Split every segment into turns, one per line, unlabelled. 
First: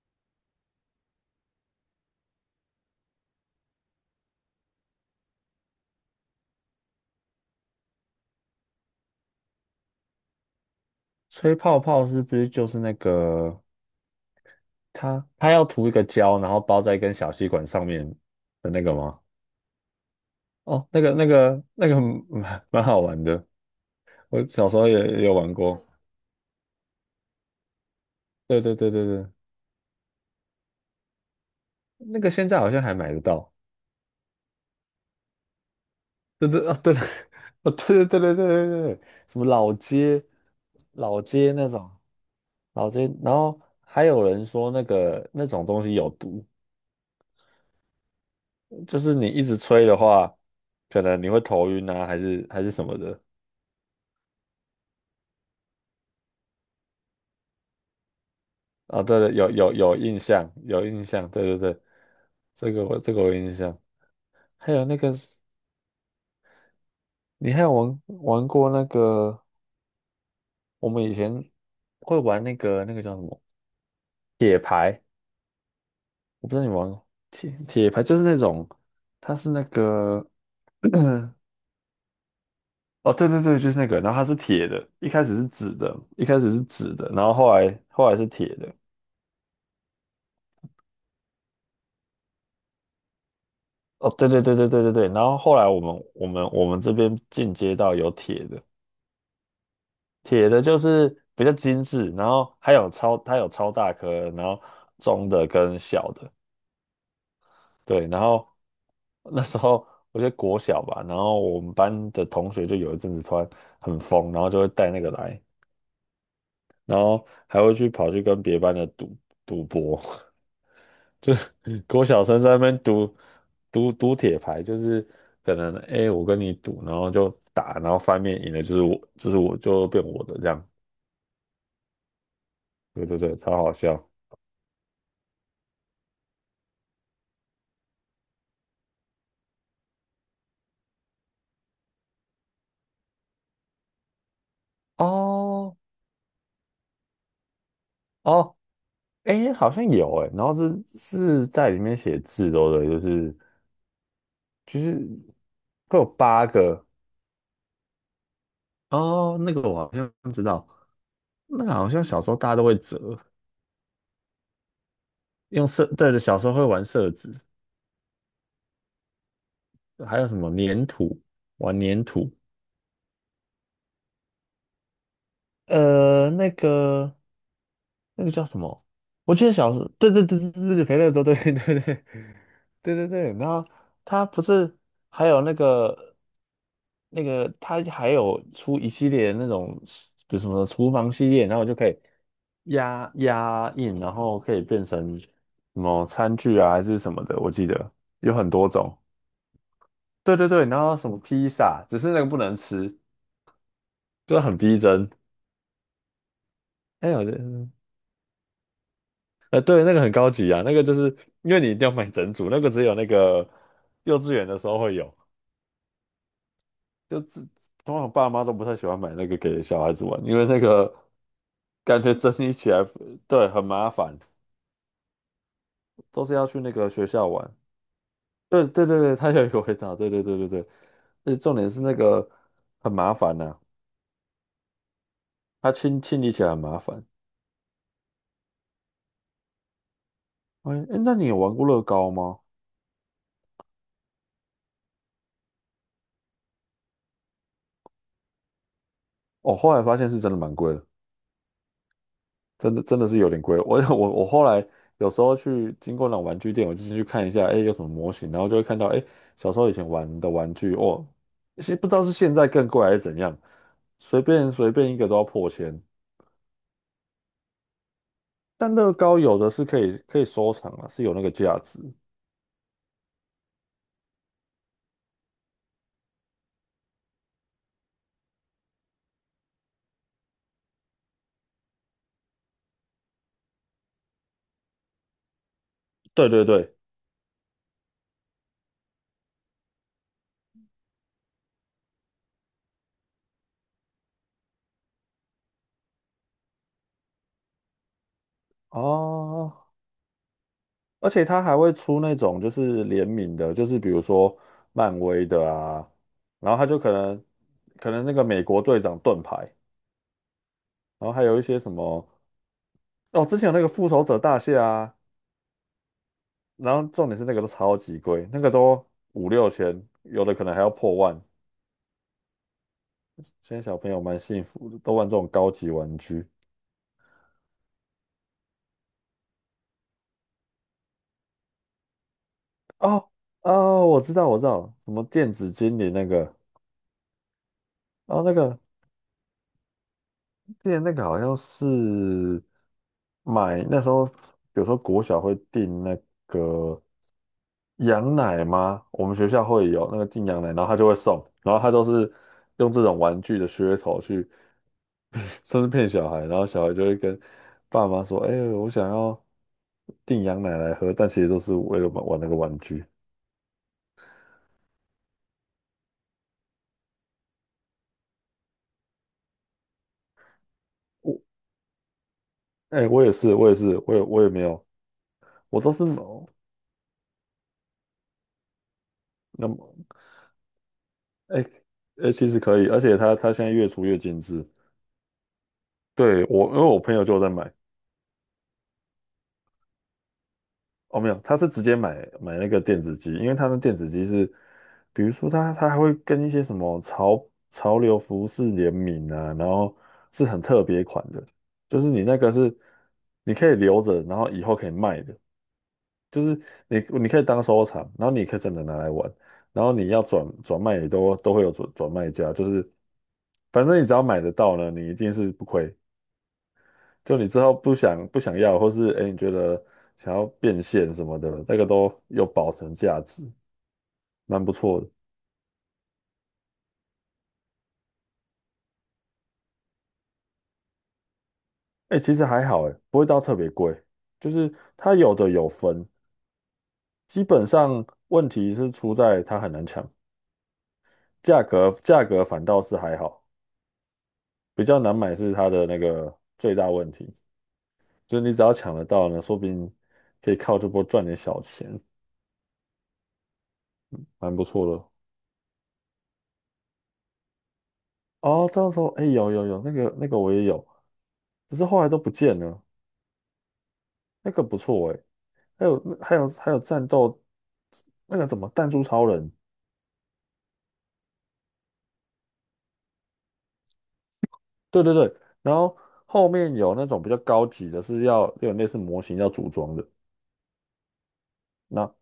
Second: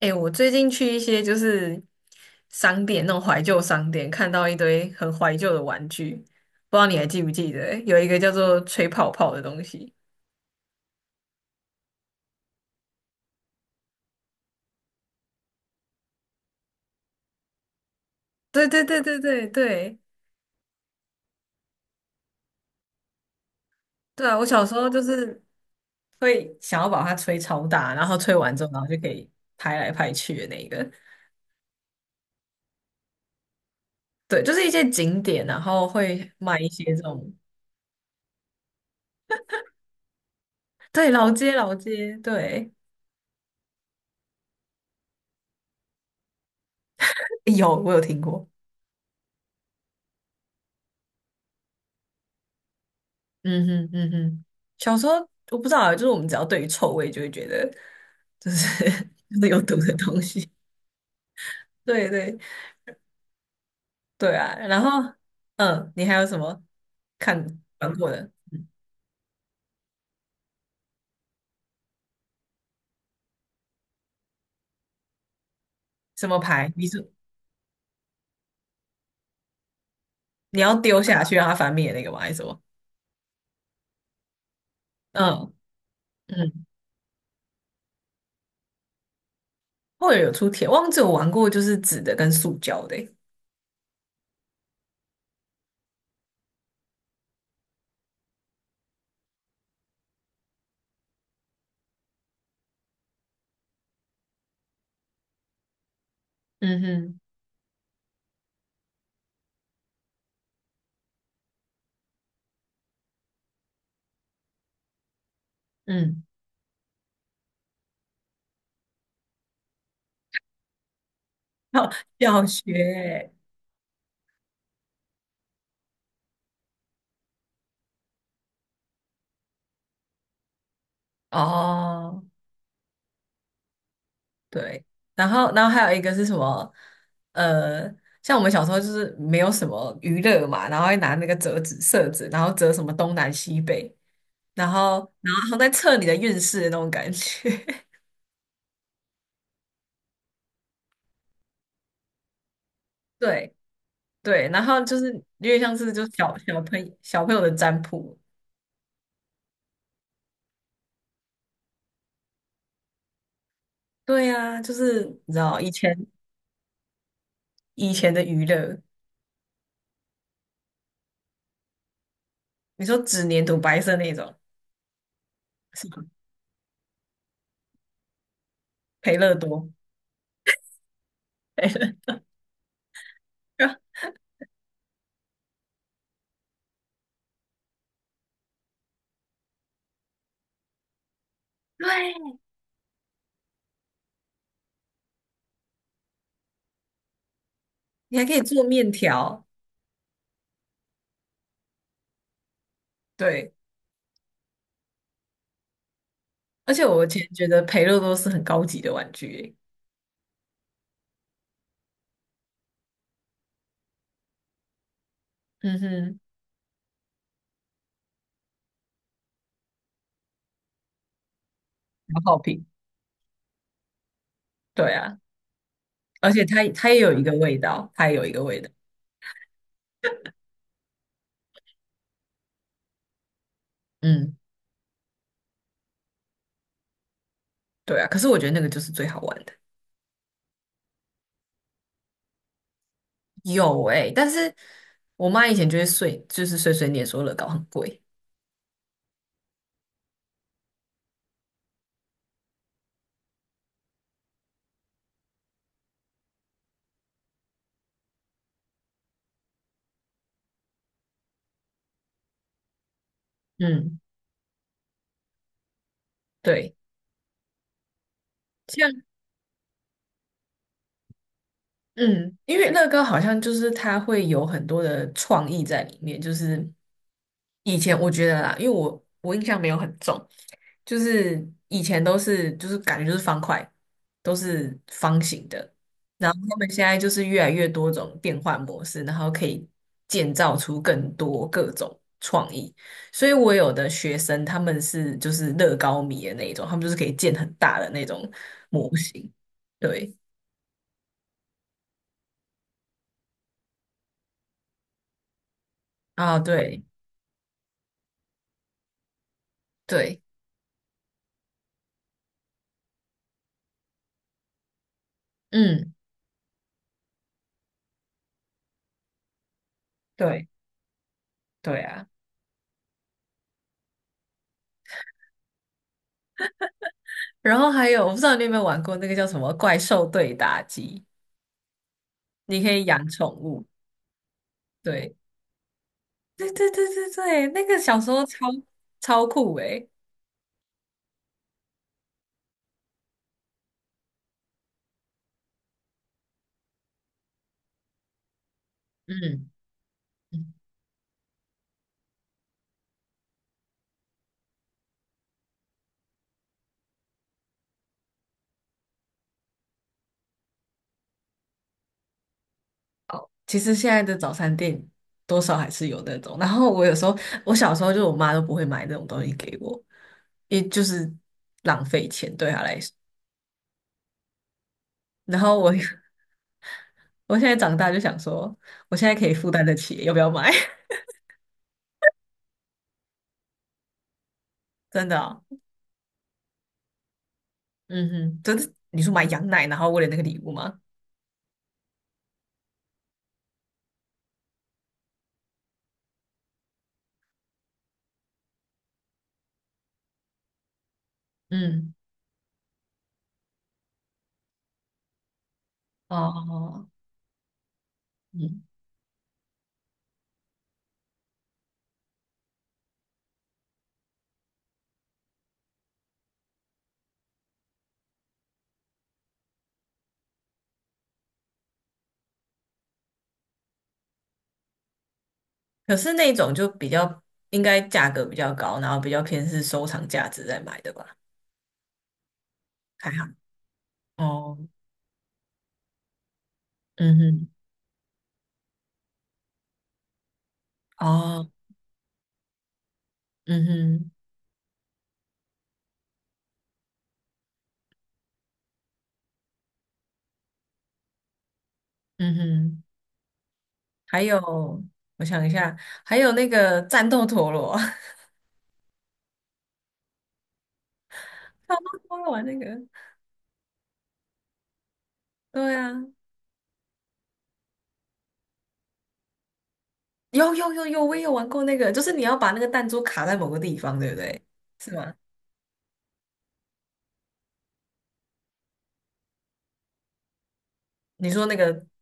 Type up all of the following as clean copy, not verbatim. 哎、我最近去一些就是商店，那种怀旧商店，看到一堆很怀旧的玩具，不知道你还记不记得？有一个叫做吹泡泡的东西。
吹泡泡是不是就是那个它要涂一个胶，然后包在一根小吸管上面
对
的那
对
个
对对
吗？
对对。
哦，那个 蛮好玩的，
对啊！我
我
小
小
时
时候
候
也
就
也有
是
玩过。
会想要把它吹超大，然后吹完
对
之后，
对
然后
对
就
对
可
对，
以拍来拍去的那个。
那个现在好像还买得到。
对，就是一些景点，然后会
对
卖
对
一
啊，
些
对了，
这种。
哦对对对对对对对，什么老街
对，
老
老街
街那
老
种
街，对，
老街，然后还有人说那个那种东西有毒，
有，我有听过。
就是你一直吹的话，可能你会头晕啊，还是什么的。
嗯哼嗯哼，小时候我不知道，啊，就是我们只要对于臭味就会觉得，就是
啊，对 了，
就是有毒的
有印
东西。
象，有印象，对对对，
对对。
这个我有印象。
对啊，
还
然
有那
后
个，
嗯，你还有什么看
你还有
玩
玩
过的
玩过那个？我们以前会玩那个叫什么铁牌？
什么
我不知道你
牌？你
玩过
是
铁牌，就是那种它是那个
你要丢下去让它翻面的那个吗？还是什么？
哦，对对对，就是那个，然后它是铁的，一开始是
嗯
纸的，一开始是
嗯，
纸的，然后后来是铁的。
或者有出铁，忘记我玩过就是纸的跟塑胶的欸。
哦，对对对对对对对，然后后来我们这边进阶到有铁的。铁的就是比较精致，然后还有它有超大颗，然后中的跟小的，
嗯哼
对，然后那时候我觉得国小吧，然后我们班的同学就有一阵子突然很疯，然后就会带那个来，
嗯，
然后还会去跑去跟别班的赌博，就
要
国小生
要
在那
学
边赌
欸。
赌赌铁牌，就是可能哎、诶我跟你赌，然后就打，然后翻面赢了就是我就变我的这样，
哦。
对对对，超好笑。
对，然后还有一个是什么？呃，像我们小时候就是没有什么娱乐嘛，然后会拿那个折纸、色纸，然后折什么东南西北，然后还在
哦
测你的运势的那种感觉。
哦，哎，好像有哎，然后是在里面写字都的哦，就 是
对对，然
就
后
是
就是有点像是
会有
就小
八
小朋
个
友小朋友的占卜。
哦，那个我好像知道，那个好像小时候大家都会折，
对啊，就是你知道
用
以
色，
前
对对，小时候会玩色纸，
以前的娱乐，
还有什么粘土，玩粘土，
你说纸黏土白色那种是吗？
那个。那个叫什么？
培乐
我记得
多，
小时候，对对对对对对，培乐多，对对
培
对对
乐
对对对。然后 他不是还有那个,他还有出一系列那种，比如什么厨房系列，然后我就可
对，
以压印，然后可以变成什么餐具啊，还是什么的，我记得
你还可
有
以
很
做
多
面
种。
条。
对对对，然后什么披萨，只是那个不能吃，
对，
就很逼真。
而且我以
哎，我
前
觉得。
觉得培乐多是很高级的玩具耶。
对，那个很高级啊，那个就是因为你一定要买整组，那个只有那个幼稚园的时候会有，
嗯哼，
就自通常爸妈都不太喜欢买那个给小孩子玩，因为那个感觉
消
整
耗
理
品，
起来，对，很麻烦，
对啊，
都
而
是
且
要去
它
那
它
个
也
学
有一
校
个
玩。
味道，它也有一个味
对
道，
对对对，他有一个回答，对对对对对，而且重点是那个很麻烦呐、
嗯，
它清理起来很麻烦。
对啊，可是我觉得那个就是最好玩的，
哎，诶那你有玩过乐高吗？
有诶、但是我妈以前就会碎，就是碎碎念说乐高很贵，
哦，后来发现是真的蛮贵的。真的真的是有点贵。我 我后来有时候去经过那种玩具店，我就进去看一下，哎，有什么模型，然后就会看到，哎，小时候以前玩的玩具，哦，其实不知道是现在更贵还是怎样，
嗯，
随便一个都要破千。
对。
但乐高有的是可以收藏啊，是有那个价值。
嗯，因为乐高好像就是它会有很多的创意在里面，就是以前我觉得啦，因为我印象没有很重，就是以前都是就是感觉就是方块，都是方形的，
对
然后
对
他们
对，
现在就是越来越多种变换模式，然后可以建造出更多各种创意，所以我有的学生他们是就是乐高迷的那一种，他们就是可以建很大的那种模型，
哦，
对
而且它还会出那种就是联名的，就是比如说漫威的啊，
啊，
然后它就
对
可能那个美国队长盾牌。
对。
然后还有一些什么哦，之前有那个复仇者大蟹啊，
嗯，
然后重点是那个都超级贵，那个都五六千，有的可
对
能还要破万。
对啊，
现在小朋友蛮幸福的，都玩这种高级玩具。
然后还有我不知道你有没有玩过那个叫什么怪兽对打机，你可以养
哦
宠物。
哦，我知道，我知道，什么
对，
电子精灵那个，
对对对对对，那个小时
哦，
候
那
超
个
超酷诶、
之前那个好像是买那时候，比如说国小会订那个羊奶吗？我们学校
嗯，
会有那个订羊奶，
嗯
然后他就会送，然后他都是用这种玩具的噱头去，甚至骗小孩，然后小孩就会跟爸妈说："哎、我想要订羊奶来喝。"但其实都是为了玩玩那个玩具。
其实现在的早餐店多少还是有那种。然后我有时候，我小时候就我妈都不会买那种东西给我，也就是
我
浪费钱对她来
哎、
说。
我也是，我也是，我也没有，
然后
我
我
都是
我现在长大就想说，我现在可以
那
负担得
么。
起，要不要买？
哎、其实可以，而且它现在越出越精致。
真的哦。
对，因为我朋友就有在买，
嗯哼，真是你说买羊奶，然后为了那个礼物吗？
哦，没有，他是直接买那个电子机，因为他的电子机是，比如说他还会跟一些什么潮流服饰联名啊，然后是很特别款的，就是
嗯，
你那个是你可以留着，然后以后可以卖的，就是你
哦，
你可以当收藏，然后你可以真
嗯，
的拿来玩，然后你要转卖也都会有转卖家，就是反正你只要买得到呢，你一定是不亏。就你之后不想要，或是哎、诶你觉得想要变现什么的，那个都有保存价值，蛮不错的。
可是那种就比较应该价格比较高，然后比较偏是收藏价值在买的吧？
哎、其实还好哎、不会
还
到
好。
特别贵，就是
哦，
它有的有分，
嗯
基本
哼，
上问题是出在它很难抢，价
哦，
格价格反倒是还好，
嗯哼，
比较难买是它的那个最大问题，就是你只要抢得到呢，说不定可以靠这波赚点小钱，
嗯哼，还
蛮
有，
不错的哦。
我想一下，还有那个战斗陀螺，
哦，这样说，哎、有有有，那个那个我也有，只是
超
后来都不
多
见
玩那
了。
个。
那个不错诶，还
对
有
啊，
还有还有战斗，那个怎么弹珠超人？
有有有有，我也有玩过那个，就是你要把那个弹珠卡在某个地方，对不对？
对
是
对
吗？
对，然后后面有那种比较高级的，是要有类似模型要组装的，
你说那个，
那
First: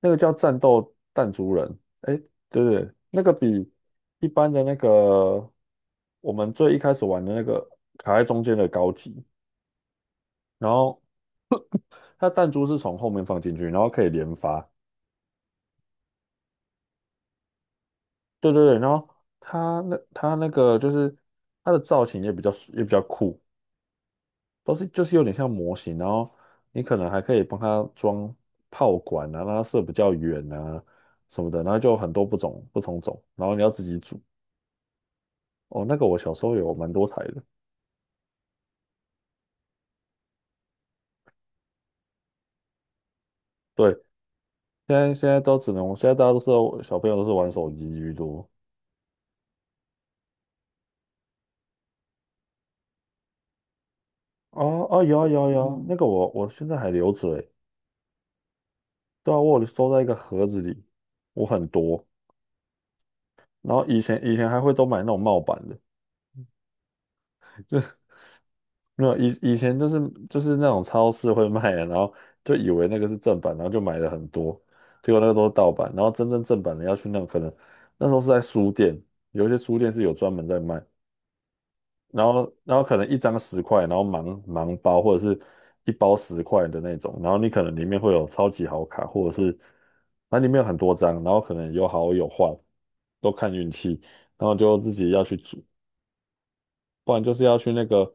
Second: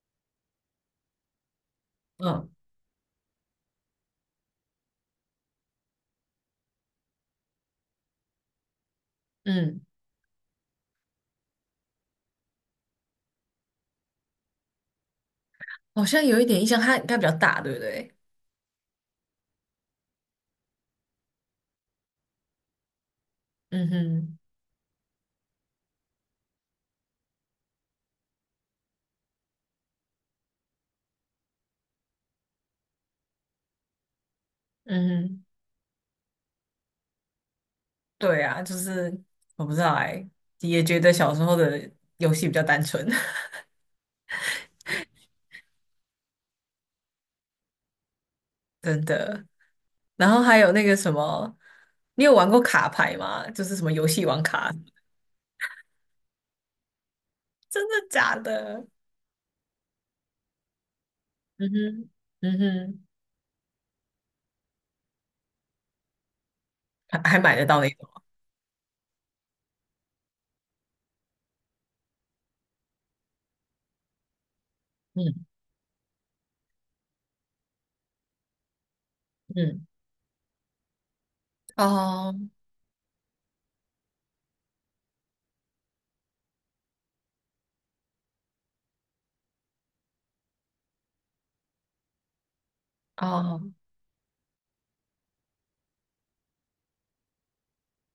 那个叫战斗弹珠人，哎，
嗯，
对对，那个比一般的那个我们最一开始玩的那个卡在中间的高级，
嗯。
然后它弹珠是从后面放进去，然后可以连发，
好像有一点印象，它比较大，对不对？
对对对，然后它那它那个就是它的造型也比较也比较酷。
嗯哼，
都是就是有点像模型，然后你可能还可以帮它装炮管啊，让它射比较远啊什么的，然后就有很多不同种，然后你要自己组。
嗯哼，
哦，那个我小时候有蛮多台的，
对啊，就是我不知道哎、也觉得小时候的游戏比较单纯，
对，现在都只能，现在大家都是小朋友都是玩手机居多。
真的。然后还有那个什么，你有玩过卡牌吗？就是什么游戏王卡，
哦哦，有啊有啊有啊那个我我现在还留着诶，
真的假的？
对啊，我有收在一个盒子里，我很
嗯
多，
哼，嗯哼，
然后以前还会都买那种帽版的。
还买得到那种，
没有，以前就是那种超市会卖的，然后就以为那个是正版，然后就买了很多，结果那个
嗯
都是盗版。然后真正正版的要去那种可能那时候是在书店，有一些书
嗯，
店是有专门在卖，然
哦
后然后可能一张十块，然后盲包或者是一包十块的那种，然后你可能里面会有超级好卡，或者是它里面有很多张，然后可能有好有坏，都看
哦，
运气，然后就自己要去不然就是要去那个，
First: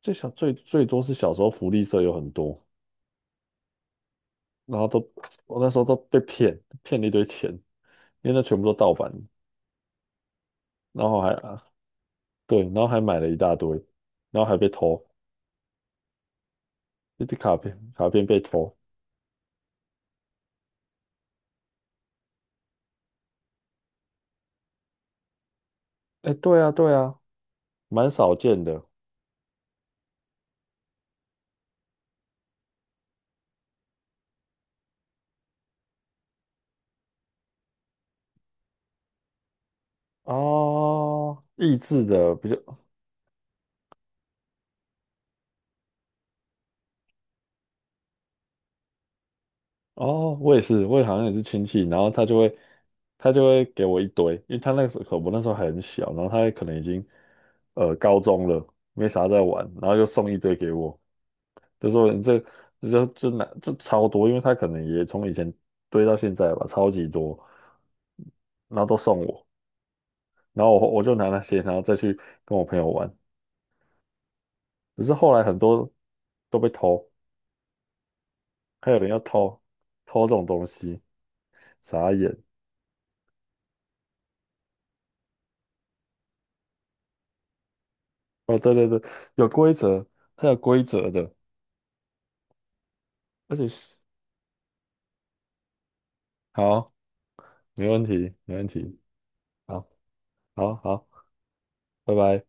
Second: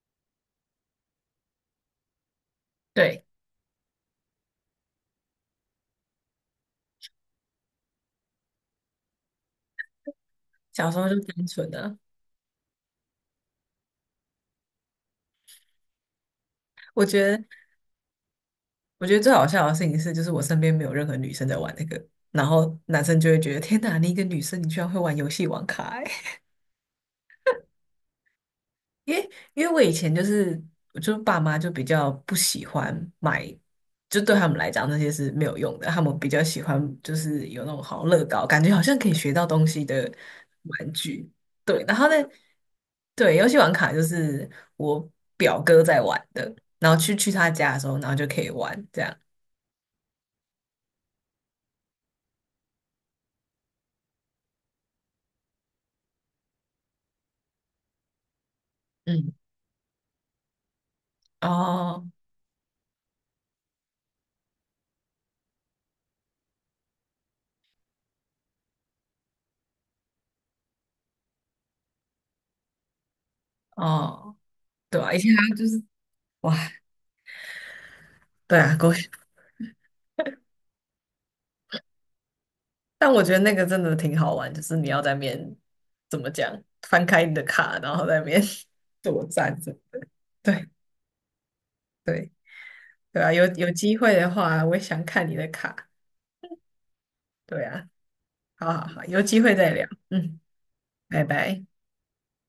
最多是小时候福利社有很多，
对，
然后我那时候都被骗，骗了一堆钱，因为那全部都盗版，
小时候
然
就
后
单纯的，
对，然后还买了一大堆，然后还被偷，
我觉
一堆
得。
卡片被偷，
我觉得最好笑的事情是，就是我身边没有任何女生在玩那个，然后男生就会觉得天哪，你一个女生你居然会玩游戏王卡欸、
哎，对啊对啊，蛮少见的
因为我以前就是，我就爸妈就比较不喜欢买，就对他们来讲那些是没有用的，他们比较喜欢就是有那种好像乐高，感觉好像可以学到东西的玩具。
哦，益
对，然
智
后呢，
的比较
对，游戏王卡就是我表哥在玩的，然后去他家的时候，然后就可以玩这样。
哦，我也是，我也好像也是亲戚，然后他就会给我一堆，因为他那个时候我那时候还很小，然后他可能已经高中了，没啥
嗯，
在玩，然后就送一堆给我，就
哦
说你这这就就拿这超多，因为他可能也从以前堆到现在吧，超级多，然后都送我，然后我就拿那些，然后再去跟我朋友玩，
哦。对
只
啊，
是
以
后
前
来
还
很
就是
多
哇，
都被偷，
对啊，过。
还有
血。
人要偷这种东西，傻眼。
但我觉得那个真的挺好玩，就是你要在面，怎么讲，翻开你的卡，然后在面 边
哦，对对对，
作
有
战
规
着。
则，它有
对
规则的，
对对啊，有
而且
有
是
机会的话，我也想看你的卡。
好，
对
没
啊，
问题，没问
好好
题，
好，有机会再
好，
聊。嗯，
好，好，
拜拜。
拜拜。